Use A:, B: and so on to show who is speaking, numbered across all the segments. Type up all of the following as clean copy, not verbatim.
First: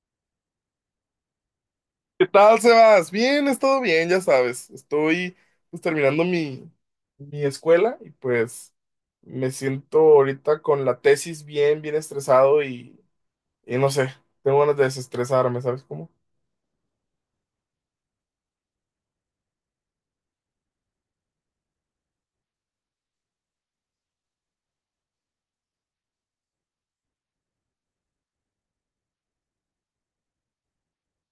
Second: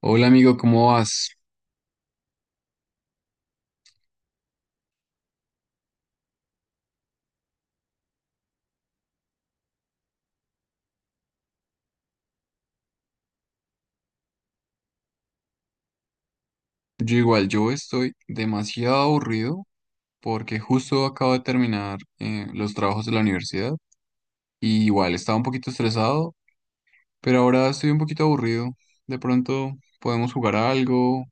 A: Hola amigo, ¿cómo vas?
B: ¿Qué tal, Sebas? Bien, es todo bien, ya sabes. Estoy pues, terminando mi escuela y pues me siento ahorita con la tesis bien, bien estresado y no sé, tengo ganas de desestresarme, ¿sabes cómo?
A: Yo igual, yo estoy demasiado aburrido porque justo acabo de terminar los trabajos de la universidad y igual estaba un poquito estresado, pero ahora estoy un poquito aburrido. De pronto podemos jugar a algo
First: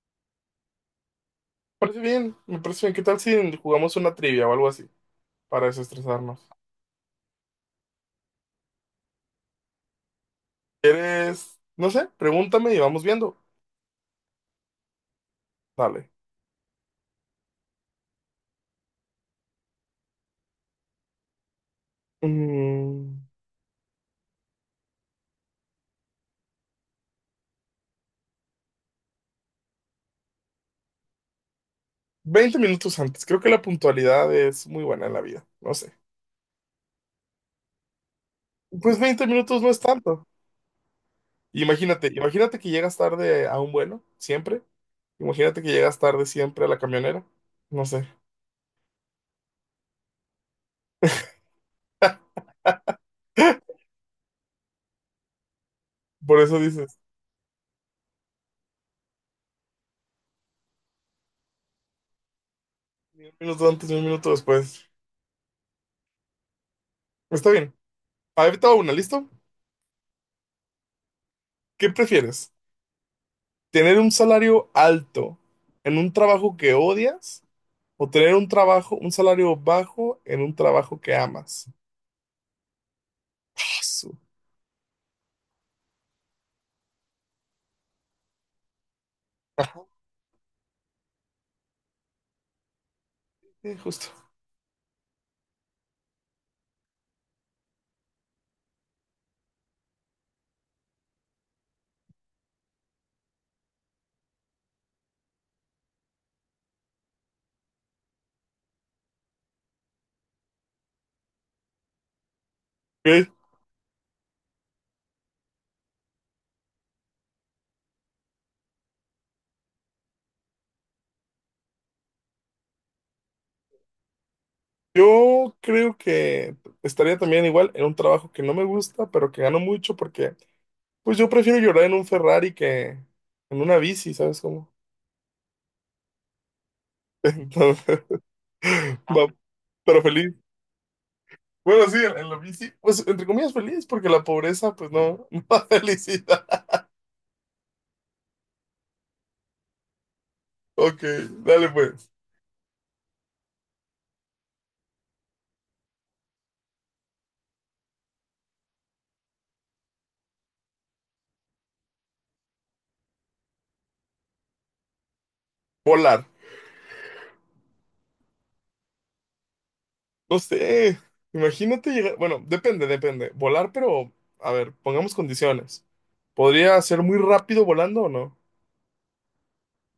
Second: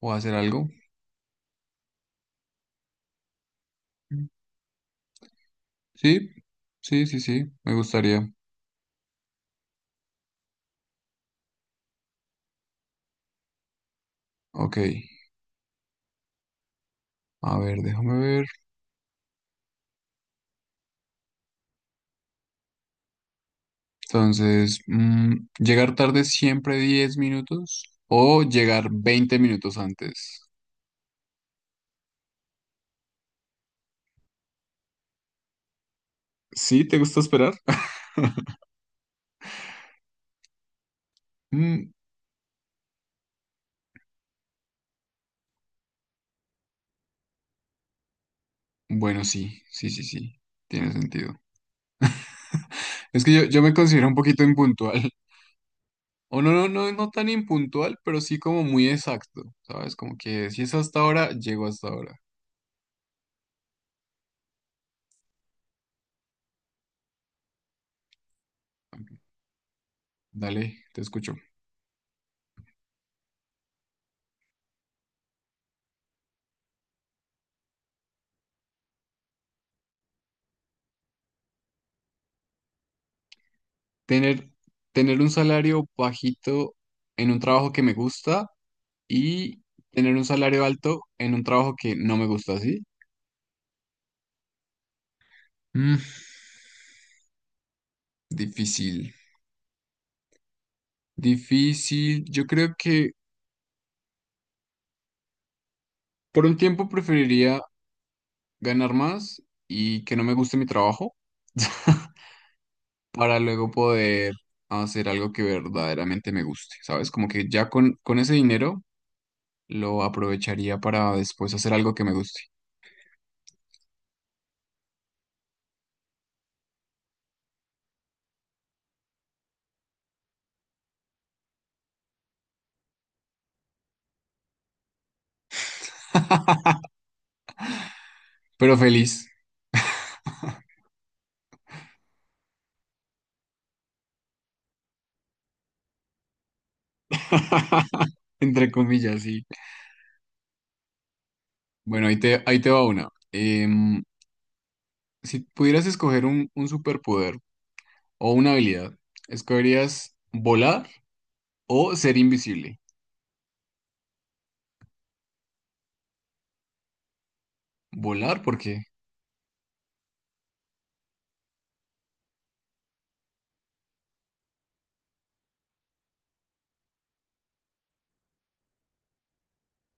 A: o hacer algo.
B: Me parece bien, me parece bien. ¿Qué tal si jugamos una trivia o algo así para
A: Sí,
B: desestresarnos?
A: sí, sí, sí, me gustaría.
B: ¿Quieres? No sé, pregúntame y vamos viendo.
A: Ok,
B: Dale.
A: a ver, déjame ver.
B: Mm,
A: Entonces, llegar tarde siempre 10 minutos o llegar 20 minutos antes.
B: 20 minutos antes. Creo que la puntualidad es muy buena en la vida. No sé.
A: ¿Sí? ¿Te gusta esperar?
B: Pues 20 minutos no es tanto. Imagínate, imagínate que llegas tarde a un vuelo, siempre. Imagínate que llegas tarde siempre a la camionera. No sé.
A: Bueno, sí, sí, sí, sí, tiene sentido. Es que yo me considero un poquito impuntual. O
B: Por
A: no,
B: eso
A: no, no,
B: dices,
A: no tan impuntual, pero sí como muy exacto, ¿sabes? Como que si es hasta ahora, llego hasta ahora.
B: ni un minuto antes, ni un minuto después. Está bien. Ahí te va una, ¿listo?
A: Dale, te escucho.
B: ¿Qué prefieres? ¿Tener un salario alto en un trabajo que odias o tener un trabajo, un salario bajo en un trabajo que amas? Su-
A: Tener, tener un salario bajito en un trabajo que me gusta y tener un salario alto en un trabajo que no me gusta, ¿sí?
B: Justo.
A: Mm, difícil, difícil. Yo creo que por un tiempo preferiría ganar más y que no me guste mi trabajo
B: Ok.
A: para luego poder hacer algo que verdaderamente me guste, ¿sabes? Como que ya con ese dinero lo aprovecharía para después hacer algo que me guste,
B: Yo creo que estaría también igual en un trabajo que no me gusta, pero que gano mucho porque pues yo prefiero llorar en un Ferrari que en una bici, ¿sabes cómo? Entonces,
A: pero feliz,
B: va- pero feliz. Bueno, sí, en la bici, pues entre comillas feliz, porque la pobreza, pues no, no da felicidad.
A: entre comillas, sí.
B: Ok, dale
A: Bueno,
B: pues.
A: ahí te va una. Si pudieras escoger un superpoder o una habilidad, ¿escogerías volar o ser invisible?
B: Volar.
A: Volar porque
B: No sé, imagínate llegar, bueno, depende, depende. Volar, pero, a ver, pongamos condiciones. ¿Podría ser muy rápido volando o no?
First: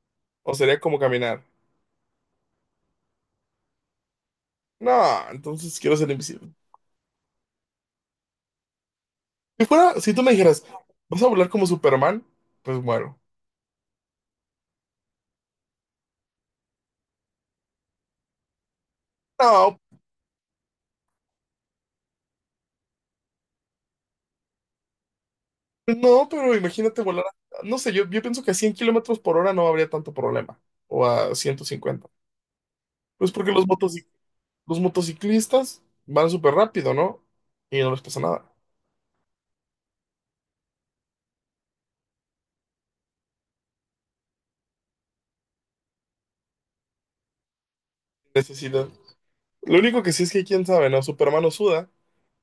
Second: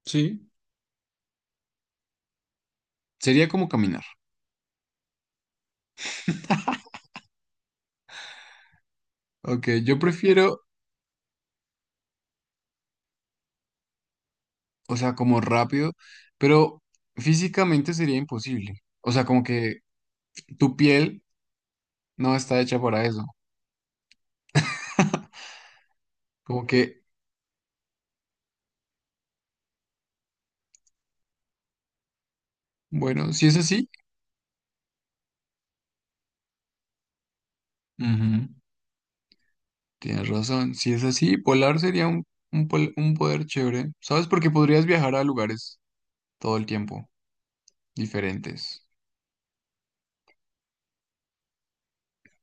A: sí,
B: ¿O sería como caminar?
A: sería como caminar.
B: No, entonces quiero ser invisible.
A: Ok,
B: Si
A: yo
B: fuera, si tú me
A: prefiero
B: dijeras, ¿vas a volar como Superman? Pues muero.
A: o sea, como rápido, pero físicamente sería imposible. O sea, como
B: No,
A: que tu piel no está hecha para eso.
B: no, pero
A: Como
B: imagínate
A: que,
B: volar, no sé, yo pienso que a 100 kilómetros por hora no habría tanto problema, o a 150.
A: bueno,
B: Pues
A: si
B: porque
A: es así,
B: los motociclistas van súper rápido, ¿no? Y no les pasa
A: ujú,
B: nada.
A: tienes razón. Si es así, volar sería un poder chévere, ¿sabes? Porque podrías viajar a lugares todo el tiempo, diferentes.
B: Necesidad. Lo único que sí es que quién sabe, ¿no? Superman no suda,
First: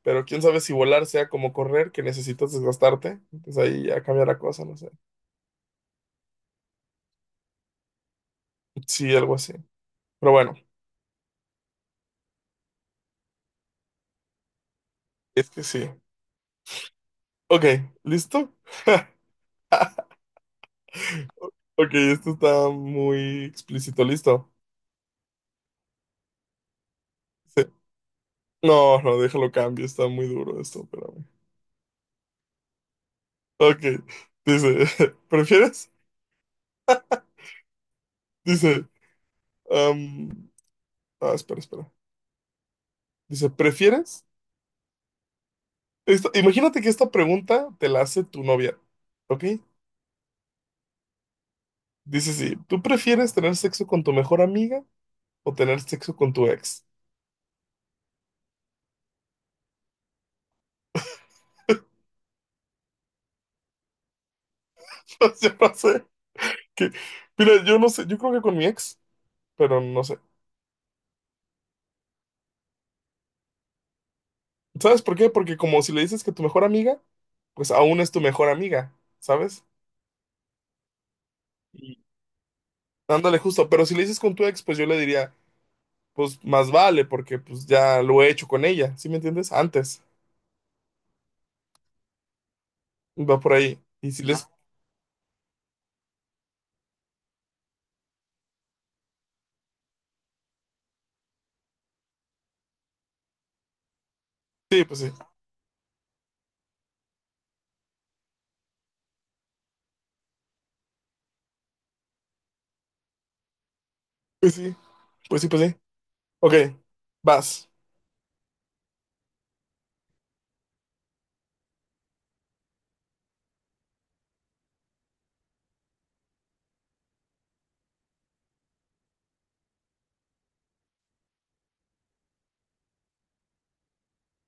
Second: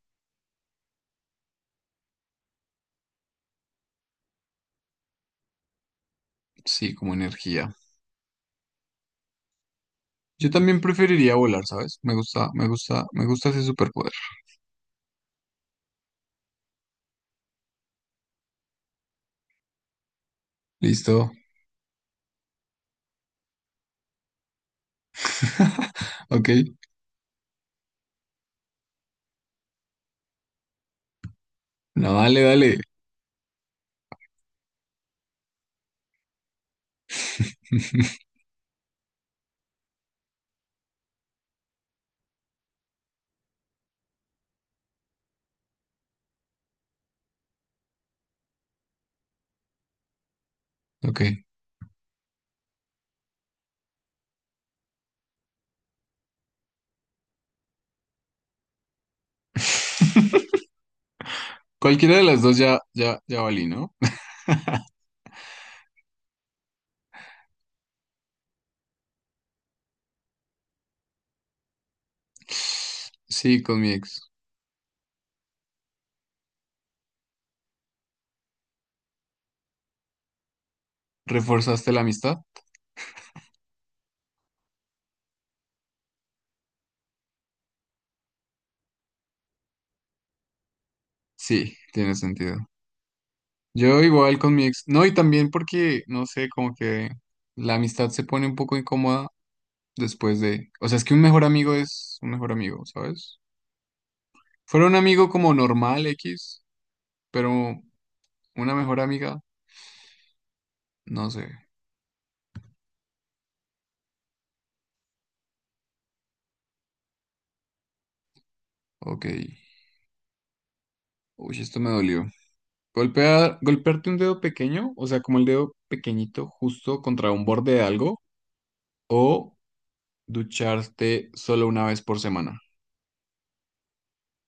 B: pero quién sabe si volar sea como correr, que necesitas desgastarte. Entonces ahí ya cambia la cosa, no sé.
A: Sí, como energía.
B: Sí, algo así. Pero
A: Yo
B: bueno,
A: también preferiría volar, ¿sabes? Me gusta, me gusta, me gusta ese superpoder.
B: es que sí. Ok, ¿listo?
A: Listo.
B: Ok, esto está muy explícito, ¿listo?
A: Ok.
B: Sí. No, no, déjalo cambio, está muy duro esto, espérame.
A: No, dale, dale.
B: Ok, dice, ¿prefieres? Dice, am, espera, espera. Dice, ¿prefieres? Imagínate que esta pregunta te la hace tu novia, ¿ok?
A: Ok.
B: Dice, sí, ¿tú prefieres tener sexo con tu mejor amiga o tener sexo con tu ex?
A: Cualquiera de las dos ya, ya, ya valí, ¿no?
B: Yo no sé, que, mira, yo no sé, yo creo que con mi ex, pero no sé.
A: Sí, con mi ex.
B: ¿Sabes por qué? Porque como si le dices que tu mejor amiga, pues aún es tu mejor amiga, ¿sabes?
A: ¿Reforzaste la amistad?
B: Ándale, justo, pero si le dices con tu ex, pues yo le diría, pues más vale, porque pues ya lo he hecho con ella, ¿sí me entiendes? Antes,
A: Sí, tiene sentido.
B: va por ahí.
A: Yo
B: Y si
A: igual
B: les...
A: con mi ex. No, y también porque, no sé, como que la amistad se pone un poco incómoda después de... O sea, es que un mejor amigo es un mejor amigo, ¿sabes?
B: Sí,
A: Fuera un
B: pues sí,
A: amigo como normal X, pero una mejor amiga, no sé.
B: pues sí, pues sí, pues sí. Ok, vas.
A: Ok. Uy, esto me dolió. Golpearte un dedo pequeño, o sea, como el dedo pequeñito justo contra un borde de algo, o ducharte solo una vez por semana.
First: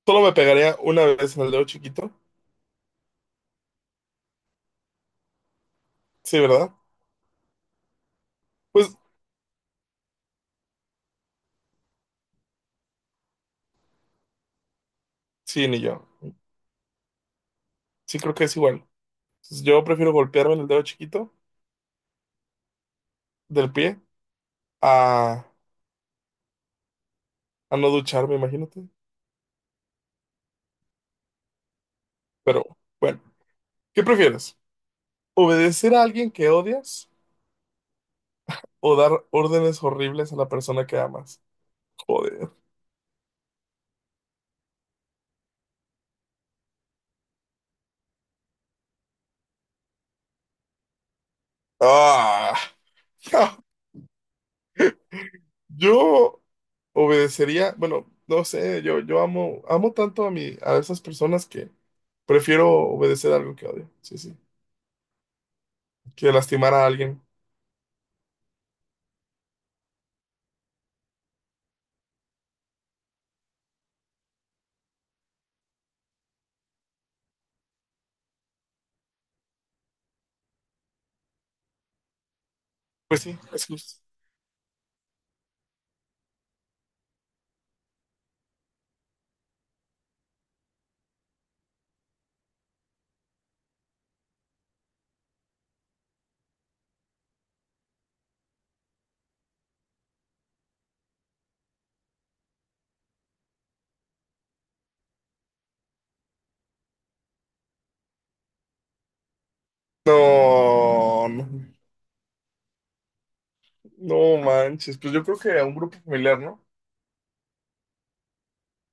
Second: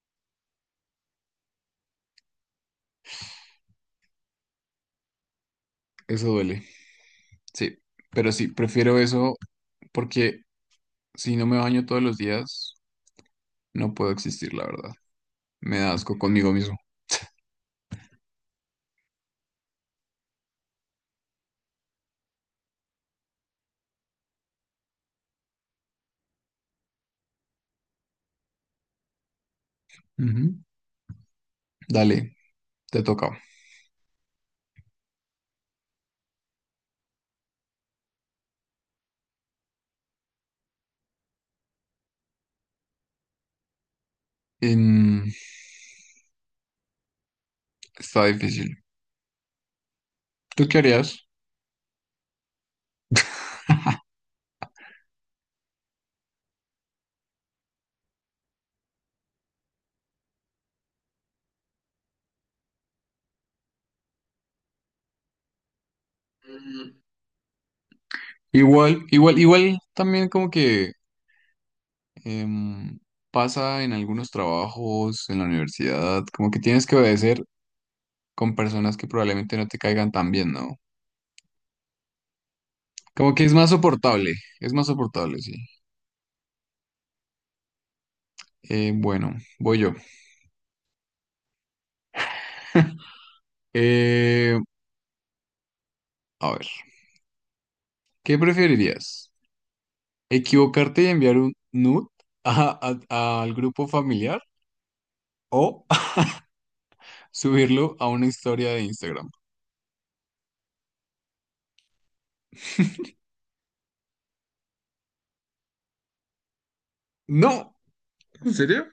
B: Solo me pegaría una vez en el dedo chiquito.
A: Eso
B: Sí,
A: duele.
B: ¿verdad?
A: Sí, pero sí,
B: Pues
A: prefiero eso porque si no me baño todos los días, no puedo existir, la verdad.
B: sí,
A: Me
B: ni
A: da
B: yo.
A: asco conmigo mismo.
B: Sí, creo que es igual. Entonces, yo prefiero golpearme en el dedo chiquito del pie a, a no ducharme, imagínate.
A: Ujú. Dale,
B: Pero
A: te
B: bueno,
A: toca.
B: ¿qué prefieres? ¿Obedecer a alguien que odias o dar órdenes horribles a la persona que amas? Joder.
A: Em, Está difícil. ¿Tú qué harías?
B: Ah, yo obedecería, bueno, no sé, yo amo, amo tanto a esas personas que prefiero obedecer algo que odio, sí, sí, que lastimar a
A: Mm,
B: alguien.
A: Igual, igual, igual también como que Em, pasa en algunos trabajos en la universidad, como que tienes que obedecer con personas que probablemente no te caigan tan bien, ¿no?
B: Pues
A: Como
B: sí,
A: que
B: es justo.
A: es más soportable, sí. Bueno, voy yo. Eh, a ver, ¿qué preferirías? ¿Equivocarte y enviar un nude a- al grupo familiar o subirlo a una historia de Instagram?
B: No, no, no manches, pues yo creo que a un grupo familiar, ¿no?
A: No, ¿en serio?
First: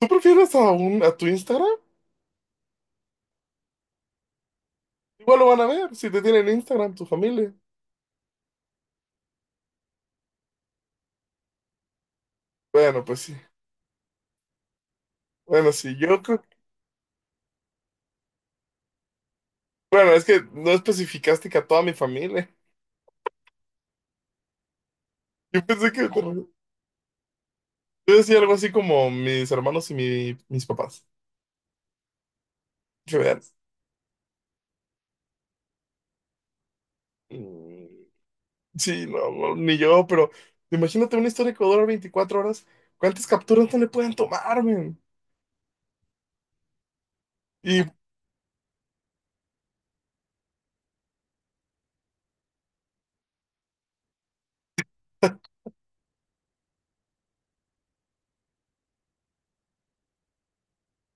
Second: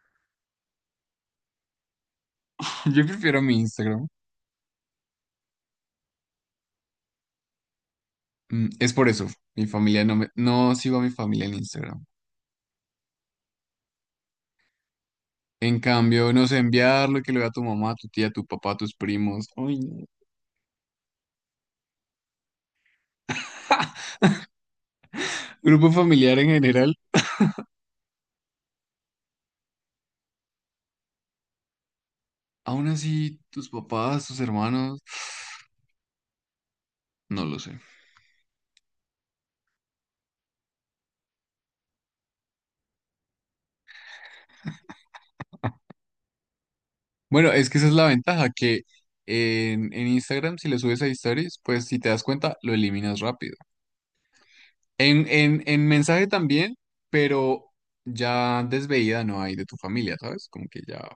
B: ¿Tú prefieres a un, a tu Instagram?
A: Yo prefiero mi Instagram.
B: Igual lo van a ver, si te tienen Instagram, tu familia.
A: Es por eso, mi familia no me, no sigo a mi familia en Instagram.
B: Bueno, pues sí. Bueno,
A: En
B: sí, yo
A: cambio,
B: creo,
A: no sé, enviarlo y que lo vea tu mamá, tu tía, tu papá, tus primos. Uy, no.
B: bueno, es que no especificaste que a toda mi familia. Yo
A: Grupo
B: pensé que...
A: familiar en general.
B: Yo decía algo así como mis hermanos y mis papás.
A: Aún
B: Que
A: así,
B: veas.
A: tus papás, tus hermanos, no lo sé.
B: Mm, sí, no, no, ni yo, pero imagínate una historia que dura 24 horas. ¿Cuántas capturas no le pueden tomar, men?
A: Bueno, es que
B: Y
A: esa es la ventaja, que en Instagram, si le subes a stories, pues si te das cuenta, lo eliminas rápido. En mensaje también, pero ya desveída no hay de tu familia, ¿sabes? Como que ya,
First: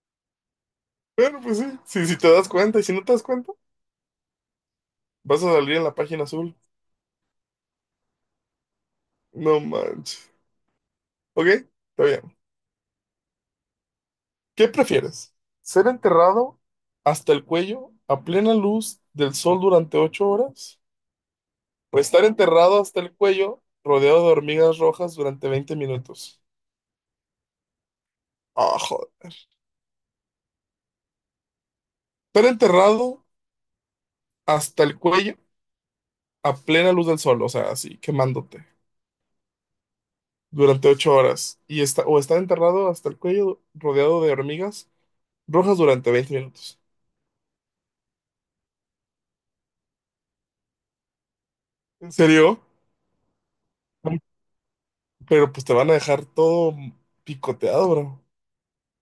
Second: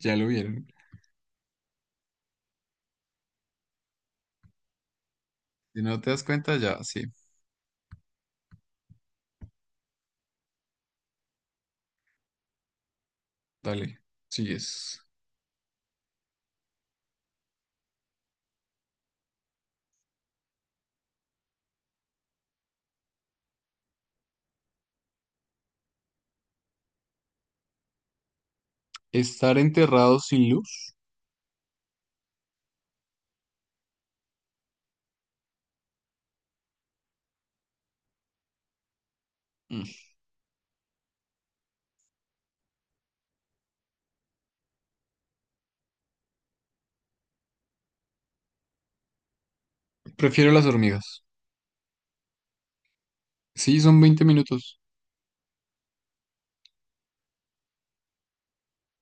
A: ya lo vieron.
B: bueno, pues sí, sí si te das cuenta, y si no te das cuenta, vas a salir
A: Si
B: en la
A: no te das
B: página
A: cuenta,
B: azul.
A: ya, sí,
B: No manches. Ok, está bien.
A: dale,
B: ¿Qué
A: sigues.
B: prefieres? ¿Ser enterrado hasta el cuello a plena luz del sol durante 8 horas? ¿O estar enterrado hasta el cuello rodeado de hormigas rojas durante 20 minutos? Ah, joder.
A: Estar enterrado sin luz.
B: Estar enterrado hasta el cuello a plena luz del sol, o sea, así, quemándote
A: Mm.
B: durante 8 horas. Y está, o estar enterrado hasta el cuello rodeado de hormigas rojas durante 20 minutos.
A: Prefiero las hormigas.
B: ¿En serio?
A: Sí, son 20 minutos.
B: Pero pues te van a dejar todo picoteado, bro.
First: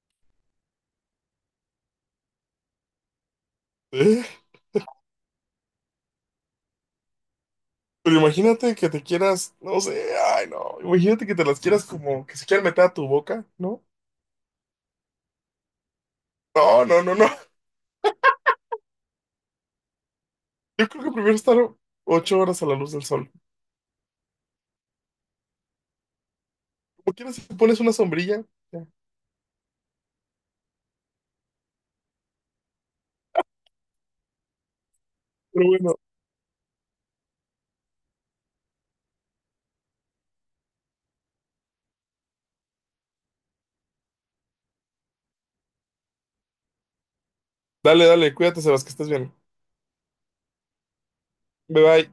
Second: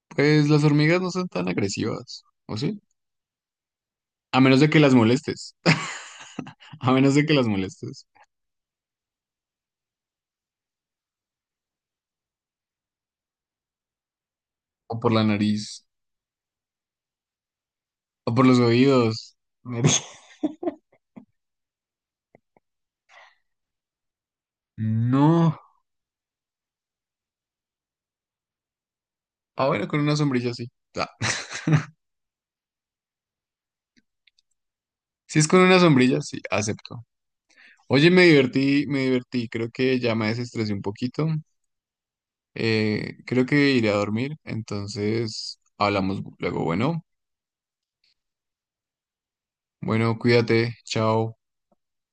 A: Pues las hormigas no son tan agresivas, ¿o sí?
B: ¿Eh?
A: A menos de que las molestes. A menos de que las molestes.
B: Pero imagínate que te quieras, no sé, ay no, imagínate que te las quieras como que se quieran meter a tu boca, ¿no?
A: O por la nariz.
B: No, no, no, no.
A: O por los oídos. Nariz.
B: Yo creo que prefiero estar 8 horas a la luz del sol.
A: No.
B: Como quieras, si te pones una sombrilla, ya.
A: Ah, bueno, con una sombrilla sí. Ah, si es con
B: Pero
A: una
B: bueno.
A: sombrilla, sí, acepto. Oye, me divertí, me divertí. Creo que ya me desestresé un poquito. Creo que iré a dormir. Entonces, hablamos luego. Bueno,
B: Dale, dale, cuídate, Sebas, que estés bien.
A: bueno, cuídate. Chao.
B: Bye bye.